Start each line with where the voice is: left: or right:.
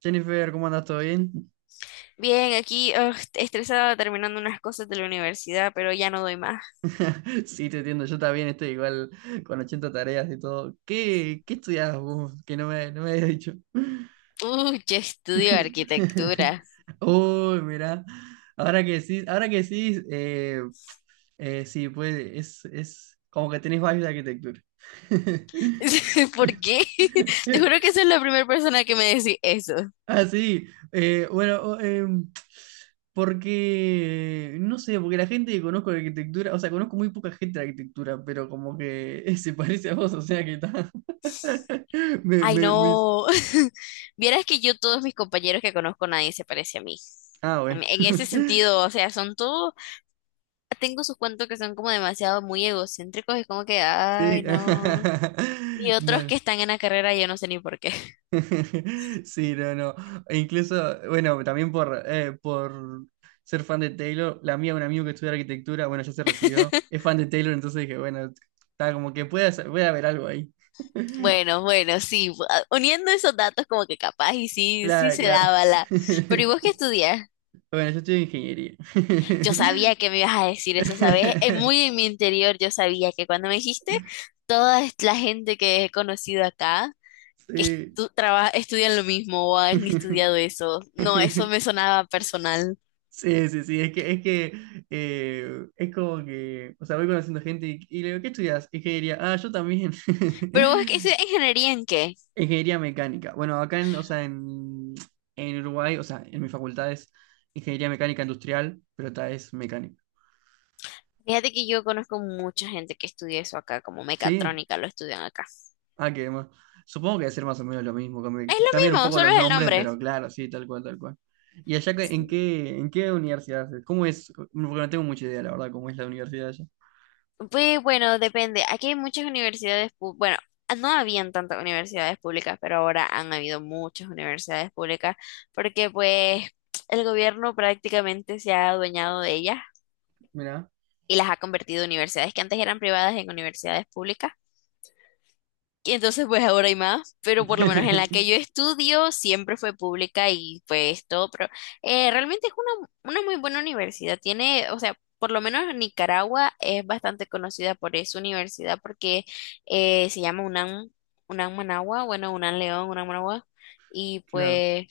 right: Jennifer, ¿cómo andas? ¿Todo bien?
left: Bien, aquí estresada terminando unas cosas de la universidad, pero ya no doy más.
right: Sí, te entiendo, yo también estoy igual con 80 tareas y todo. ¿Qué estudias vos? Que no me habías dicho.
left: Uy, yo estudio arquitectura.
right: Uy, mirá, ahora que sí, sí, pues es como que tenés varios de arquitectura.
left: ¿Por qué? Te juro que soy la primera persona que me decís eso.
right: Ah, sí. Eh, bueno, o- em, Porque, no sé, porque la gente que conozco de arquitectura, o sea, conozco muy poca gente de arquitectura, pero como que se parece a vos, o sea que está. Me,
left: Ay,
right: me, me-
left: no. Vieras que yo, todos mis compañeros que conozco, nadie se parece a mí.
right: Ah, bueno.
left: En ese sentido, o sea, son todos, tengo sus cuentos que son como demasiado muy egocéntricos, es como que, ay,
right: Sí.
left: no. Y otros
right: No.
left: que están en la carrera, yo no sé ni por qué.
right: Sí, no, no. E incluso, bueno, también por ser fan de Taylor, la mía, un amigo que estudia arquitectura, bueno, ya se recibió, es fan de Taylor, entonces dije, bueno, está como que puede, puede haber algo ahí.
left: Bueno, bueno, sí, uniendo esos datos como que capaz y sí, sí
right: Claro,
left: se
right: claro.
left: daba la... Pero ¿y vos qué estudias?
right: Bueno, yo estudio ingeniería.
left: Yo sabía que me ibas a decir eso, ¿sabes? Muy en mi interior yo sabía que cuando me dijiste, toda la gente que he conocido acá, que
right: Sí.
left: estudian lo mismo o han estudiado eso. No, eso me sonaba personal.
right: Sí, sí, sí, es que es como que, o sea, voy conociendo gente y le digo, ¿qué estudias? Ingeniería. Ah, yo también.
left: Pero ¿vos qué estudias ingeniería en qué?
right: Ingeniería mecánica. Bueno, acá en Uruguay, o sea, en mi facultad es ingeniería mecánica industrial, pero esta es mecánica.
left: Fíjate que yo conozco mucha gente que estudia eso acá, como
right: ¿Sí?
left: mecatrónica lo estudian acá.
right: Ah, ¿qué más? Supongo que debe ser más o menos lo mismo.
left: Es lo
right: Cambian un
left: mismo,
right: poco
left: solo
right: los
left: es el
right: nombres,
left: nombre.
right: pero claro, sí, tal cual, tal cual. ¿Y allá en qué universidad es? ¿Cómo es? Porque no tengo mucha idea, la verdad, cómo es la universidad allá.
left: Pues bueno, depende. Aquí hay muchas universidades, bueno, no habían tantas universidades públicas, pero ahora han habido muchas universidades públicas porque pues el gobierno prácticamente se ha adueñado de ellas
right: Mirá.
left: y las ha convertido en universidades que antes eran privadas en universidades públicas. Y entonces, pues ahora hay más, pero por lo menos en la que yo estudio siempre fue pública y pues todo, pero realmente es una muy buena universidad. Tiene, o sea, por lo menos Nicaragua es bastante conocida por esa universidad porque se llama UNAM, UNAM Managua, bueno, UNAM León, UNAM Managua, y
right: Claro,
left: pues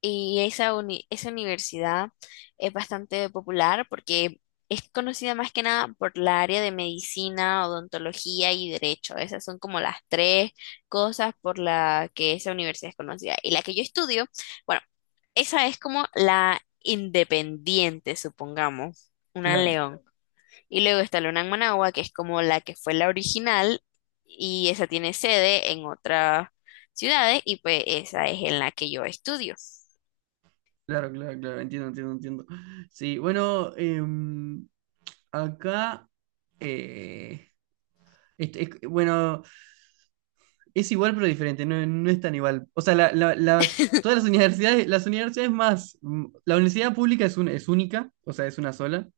left: y esa, esa universidad es bastante popular porque es conocida más que nada por la área de medicina, odontología y derecho. Esas son como las tres cosas por la que esa universidad es conocida. Y la que yo estudio, bueno, esa es como la independiente, supongamos, una en
right: claro,
left: León. Y luego está la UNAM Managua, que es como la que fue la original y esa tiene sede en otras ciudades y pues esa es en la que yo estudio.
right: claro, claro, claro. Entiendo, entiendo, entiendo. Sí, bueno, acá, eh, bueno, es igual pero diferente, no, no es tan igual. O sea, la- la- las, todas las universidades más, mm, la universidad pública es única, o sea, es una sola,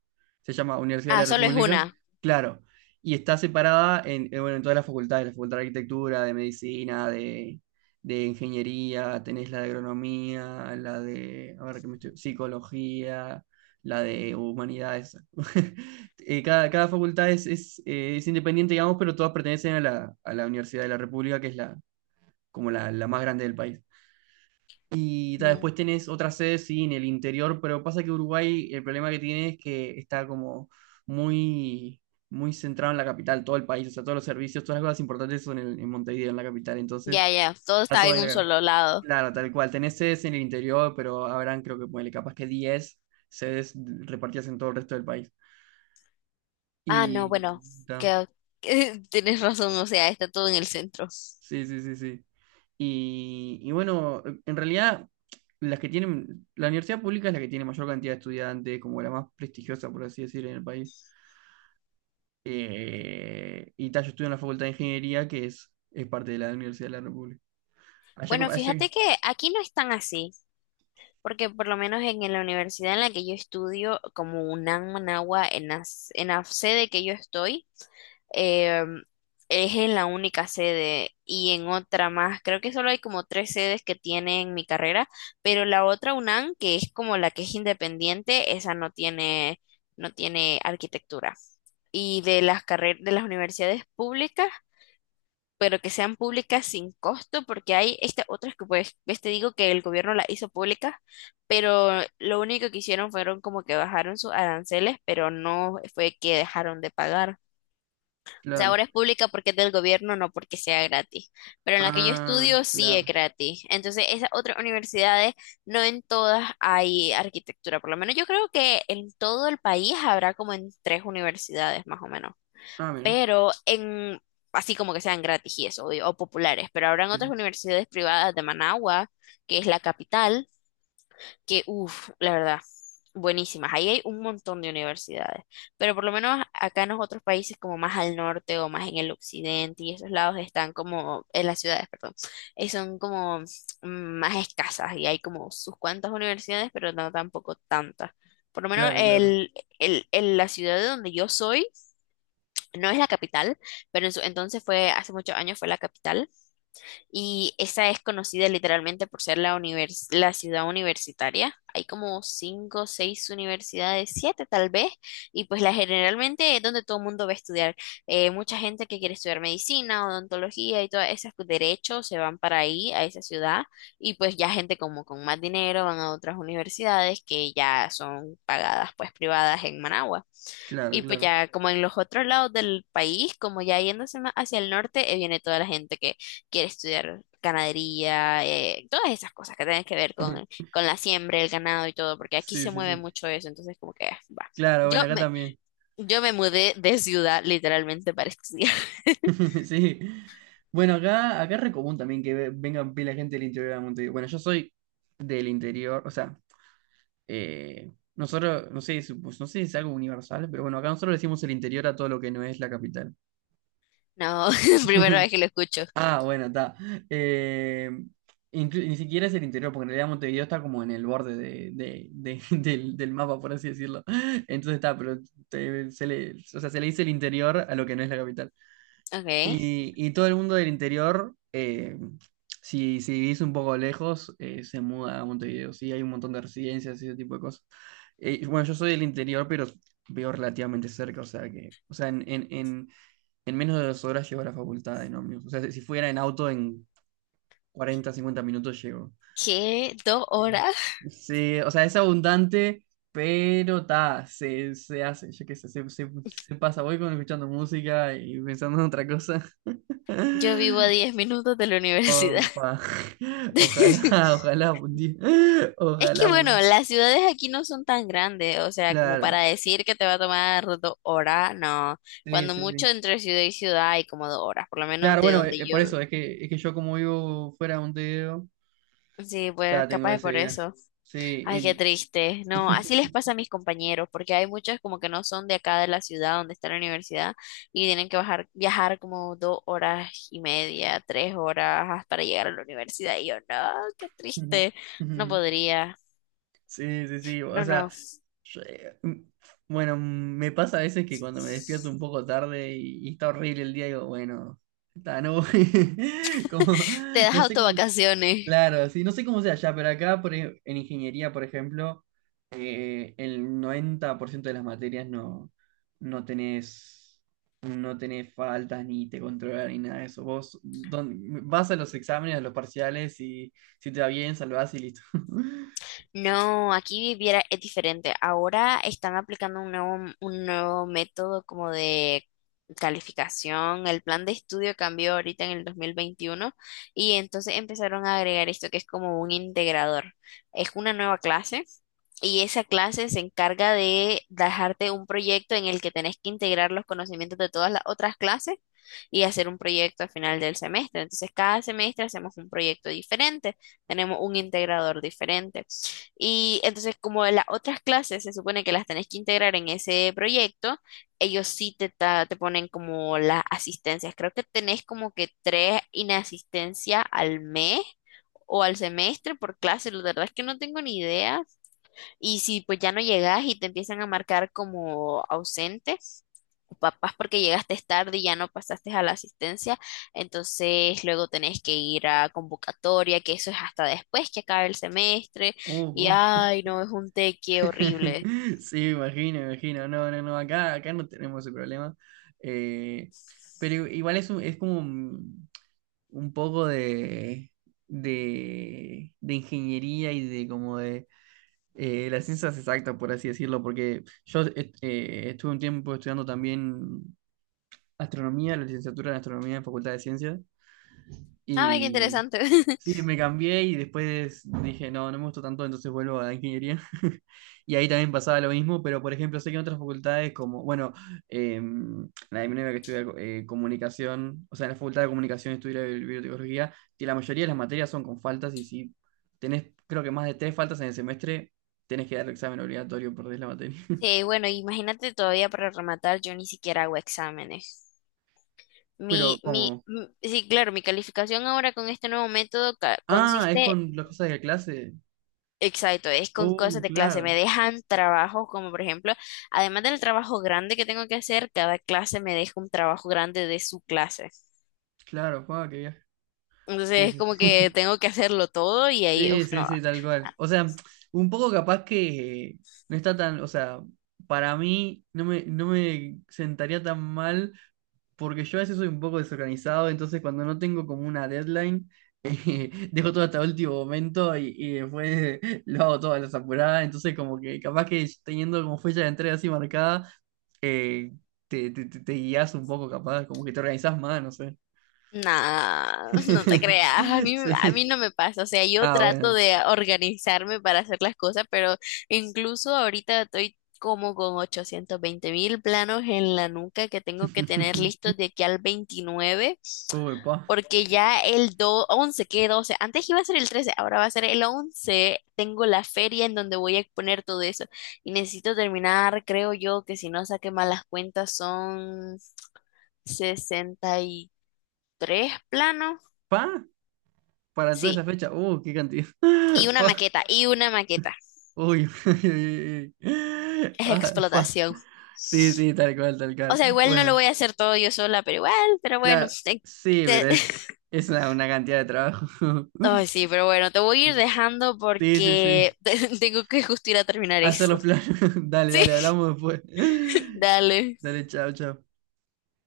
right: se llama Universidad de la
left: Ah, solo es
right: República,
left: una.
right: claro, y está separada en, bueno, en todas las facultades, la facultad de arquitectura, de medicina, de ingeniería, tenés la de agronomía, la de, a ver, ¿qué me estoy- psicología, la de humanidades. Cada facultad es independiente, digamos, pero todas pertenecen a la Universidad de la República, que es la más grande del país. Y ta,
left: Mm,
right: después tenés otras sedes, sí, en el interior, pero pasa que Uruguay, el problema que tiene es que está como muy, muy centrado en la capital, todo el país, o sea, todos los servicios, todas las cosas importantes son en Montevideo, en la capital, entonces
left: ya, ya, todo
right: está
left: está
right: todo
left: en
right: en la
left: un
right: capital.
left: solo lado.
right: Claro, tal cual, tenés sedes en el interior, pero habrán, creo que, ponele, capaz que 10 sedes repartidas en todo el resto del país.
left: Ah, no,
right: Y,
left: bueno, que, tienes razón, o sea, está todo en el centro.
right: sí, sí, sí, sí. Y bueno, en realidad, las que tienen, la universidad pública es la que tiene mayor cantidad de estudiantes, como la más prestigiosa, por así decir, en el país. Y tal, yo estudio en la Facultad de Ingeniería, que es parte de la Universidad de la República. Allá,
left: Bueno,
right: como- allá,
left: fíjate que aquí no están así, porque por lo menos en la universidad en la que yo estudio, como UNAM Managua, en la, en la sede que yo estoy, eh, es en la única sede y en otra más. Creo que solo hay como tres sedes que tienen mi carrera, pero la otra UNAM, que es como la que es independiente, esa no tiene, no tiene arquitectura. Y de las carreras de las universidades públicas, pero que sean públicas sin costo, porque hay estas otras que pues, ves, te digo que el gobierno las hizo públicas, pero lo único que hicieron fueron como que bajaron sus aranceles, pero no fue que dejaron de pagar. O sea,
right: claro.
left: ahora es pública porque es del gobierno, no porque sea gratis. Pero en la que yo
right: Ah,
left: estudio sí
right: claro.
left: es gratis. Entonces, esas otras universidades, no en todas hay arquitectura. Por lo menos yo creo que en todo el país habrá como en tres universidades más o menos.
right: Ah, mira.
left: Pero en, así como que sean gratis y eso, o populares. Pero habrán
right: Sí,
left: otras
right: sí.
left: universidades privadas de Managua, que es la capital que, uff, la verdad, buenísimas. Ahí hay un montón de universidades, pero por lo menos acá en los otros países, como más al norte o más en el occidente, y esos lados están como, en las ciudades, perdón, son como más escasas y hay como sus cuantas universidades, pero no tampoco tantas. Por lo menos
right: Claro, claro.
left: la ciudad de donde yo soy no es la capital, pero en entonces fue, hace muchos años fue la capital y esa es conocida literalmente por ser la, la ciudad universitaria. Hay como cinco o seis universidades, siete tal vez, y pues la generalmente es donde todo el mundo va a estudiar. Mucha gente que quiere estudiar medicina, odontología y todas esas pues, derechos se van para ahí, a esa ciudad, y pues ya gente como con más dinero van a otras universidades que ya son pagadas pues privadas en Managua.
right: Claro,
left: Y pues
right: claro.
left: ya como en los otros lados del país, como ya yéndose más hacia el norte, viene toda la gente que quiere estudiar ganadería, todas esas cosas que tienen que ver con la siembra, el ganado y todo, porque aquí
right: Sí,
left: se
right: sí,
left: mueve
right: sí.
left: mucho eso, entonces como que ah, va.
right: Claro, bueno,
left: Yo
right: acá
left: me,
right: también.
left: yo me mudé de ciudad literalmente para estudiar.
right: Sí. Bueno, acá, acá es re común también que vengan pila de gente del interior de Montevideo. Bueno, yo soy del interior, o sea, nosotros, no sé, pues, no sé si es algo universal, pero bueno, acá nosotros le decimos el interior a todo lo que no es la capital.
left: No, primera vez que lo escucho.
right: Ah, bueno, está. Eh, Ni siquiera es el interior, porque en realidad Montevideo está como en el borde del, del mapa, por así decirlo. Entonces está, pero se le, o sea, se le dice el interior a lo que no es la capital.
left: Ok.
right: Y todo el mundo del interior, si, si vivís un poco lejos, se muda a Montevideo. Sí, hay un montón de residencias y ese tipo de cosas. Bueno, yo soy del interior, pero vivo relativamente cerca, o sea que en menos de 2 horas llego a la facultad en ómnibus. O sea, si si fuera en auto, en 40 50 minutos llego.
left: ¿Qué? ¿Dos
right: Eh,
left: horas?
right: Sí, o sea, es abundante, pero ta, se hace, yo qué sé, se pasa. Voy con escuchando música y pensando en otra cosa.
left: Yo vivo a 10 minutos de la universidad.
right: Opa. Ojalá, ojalá un día.
left: Es que
right: Ojalá,
left: bueno,
right: bueno.
left: las ciudades aquí no son tan grandes, o sea, como
right: Claro.
left: para decir que te va a tomar 2 horas, no.
right: Sí,
left: Cuando
right: sí,
left: mucho
right: sí.
left: entre ciudad y ciudad hay como 2 horas, por lo menos
right: Claro,
left: de
right: bueno,
left: donde yo.
right: por eso es que yo como vivo fuera de Montevideo,
left: Sí, pues
right: ya tengo
left: capaz es
right: ese
left: por
right: viaje.
left: eso.
right: Sí,
left: Ay, qué
right: y-
left: triste. No, así les pasa a mis compañeros, porque hay muchos como que no son de acá de la ciudad donde está la universidad y tienen que bajar, viajar como 2 horas y media, 3 horas para llegar a la universidad. Y yo, no, qué
right: Ujú,
left: triste. No
right: ujú.
left: podría.
right: Sí, sí, sí. O
left: No,
right: sea,
left: no.
right: yo, bueno, me pasa a veces que cuando me despierto un poco tarde y está horrible el día, digo, bueno, está, no voy. Como,
left: Te das
right: no sé cómo,
left: autovacaciones.
right: claro, sí, no sé cómo sea allá, pero acá por, en ingeniería, por ejemplo, el 90% de las materias no, no tenés, no tenés faltas ni te controlan ni nada de eso. Vas a los exámenes, a los parciales y si te va bien, salvás y listo.
left: No, aquí viviera es diferente. Ahora están aplicando un nuevo método como de calificación. El plan de estudio cambió ahorita en el 2021 y entonces empezaron a agregar esto que es como un integrador. Es una nueva clase y esa clase se encarga de dejarte un proyecto en el que tenés que integrar los conocimientos de todas las otras clases y hacer un proyecto al final del semestre. Entonces, cada semestre hacemos un proyecto diferente, tenemos un integrador diferente. Y entonces, como las otras clases se supone que las tenés que integrar en ese proyecto, ellos sí te, te ponen como las asistencias. Creo que tenés como que tres inasistencias al mes o al semestre por clase. La verdad es que no tengo ni idea, y si pues ya no llegas y te empiezan a marcar como ausente, o papás porque llegaste tarde y ya no pasaste a la asistencia, entonces luego tenés que ir a convocatoria, que eso es hasta después que acabe el semestre, y
right: Vos.
left: ay, no, es un teque horrible.
right: Sí, me imagino, me imagino. No, no, no, acá, acá no tenemos ese problema. Eh, pero igual es como un poco de ingeniería y de como de la ciencia exacta, por así decirlo, porque yo estuve un tiempo estudiando también astronomía, la licenciatura en astronomía en Facultad de Ciencias,
left: Ah, ve qué
right: y
left: interesante.
right: sí, me cambié y después dije, no, no me gustó tanto, entonces vuelvo a la ingeniería. Y ahí también pasaba lo mismo, pero por ejemplo, sé que en otras facultades como, bueno, la de mi novia que estudia comunicación, o sea, en la facultad de comunicación estudia biotecnología, y la mayoría de las materias son con faltas y si tenés, creo que más de 3 faltas en el semestre, tenés que dar el examen obligatorio, perdés la materia.
left: Sí, bueno, imagínate todavía para rematar, yo ni siquiera hago exámenes.
right: Pero
left: Mi, mi,
right: como,
left: m- sí, claro, mi calificación ahora con este nuevo método
right: ah, es
left: consiste.
right: con las cosas de la clase.
left: Exacto, es con
right: Oh,
left: cosas de clase. Me
right: claro,
left: dejan trabajos como por ejemplo, además del trabajo grande que tengo que hacer, cada clase me deja un trabajo grande de su clase.
right: claro, Juan, qué viaje.
left: Entonces
right: Sí,
left: es
right: sí,
left: como
right: sí.
left: que tengo que hacerlo todo y ahí,
right: Sí,
left: uff,
right: sí,
left: no,
right: sí, tal cual. O sea, un poco capaz que no está tan, o sea, para mí no me, no me sentaría tan mal porque yo a veces soy un poco desorganizado, entonces cuando no tengo como una deadline, dejo todo hasta el último momento y después lo hago todo a las apuradas, entonces como que capaz que teniendo como fecha de entrega así marcada, eh, te guías un poco capaz, como que te organizás más, no sé.
left: nada, no te creas, a mí
right: Sí.
left: no me pasa. O sea, yo
right: Ah,
left: trato
right: bueno.
left: de organizarme para hacer las cosas, pero incluso ahorita estoy como con 820.000 planos en la nuca que tengo que tener listos de aquí al 29.
right: Uy, pa.
left: Porque ya el do 11 que 12. Antes iba a ser el 13, ahora va a ser el 11. Tengo la feria en donde voy a exponer todo eso. Y necesito terminar, creo yo, que si no saqué malas cuentas son 63 planos.
right: Pa, para toda esa
left: Sí,
right: fecha, qué cantidad.
left: y una
right: Fa,
left: maqueta, y una maqueta.
right: uy, uy, uy, uy.
left: Es
right: Ah, fa.
left: explotación.
right: Sí, sí, tal cual, tal
left: O
right: cual.
left: sea, igual no lo
right: Bueno,
left: voy a hacer todo yo sola, pero igual, pero bueno.
right: claro, sí,
left: Te-
right: pero es una cantidad de trabajo.
left: Ay, sí, pero bueno, te voy a ir dejando
right: Sí, sí, sí.
left: porque tengo que justo ir a terminar
right: Hacer
left: eso.
right: los planos. Dale,
left: Sí,
right: dale, hablamos después.
left: dale.
right: Dale, chao, chao.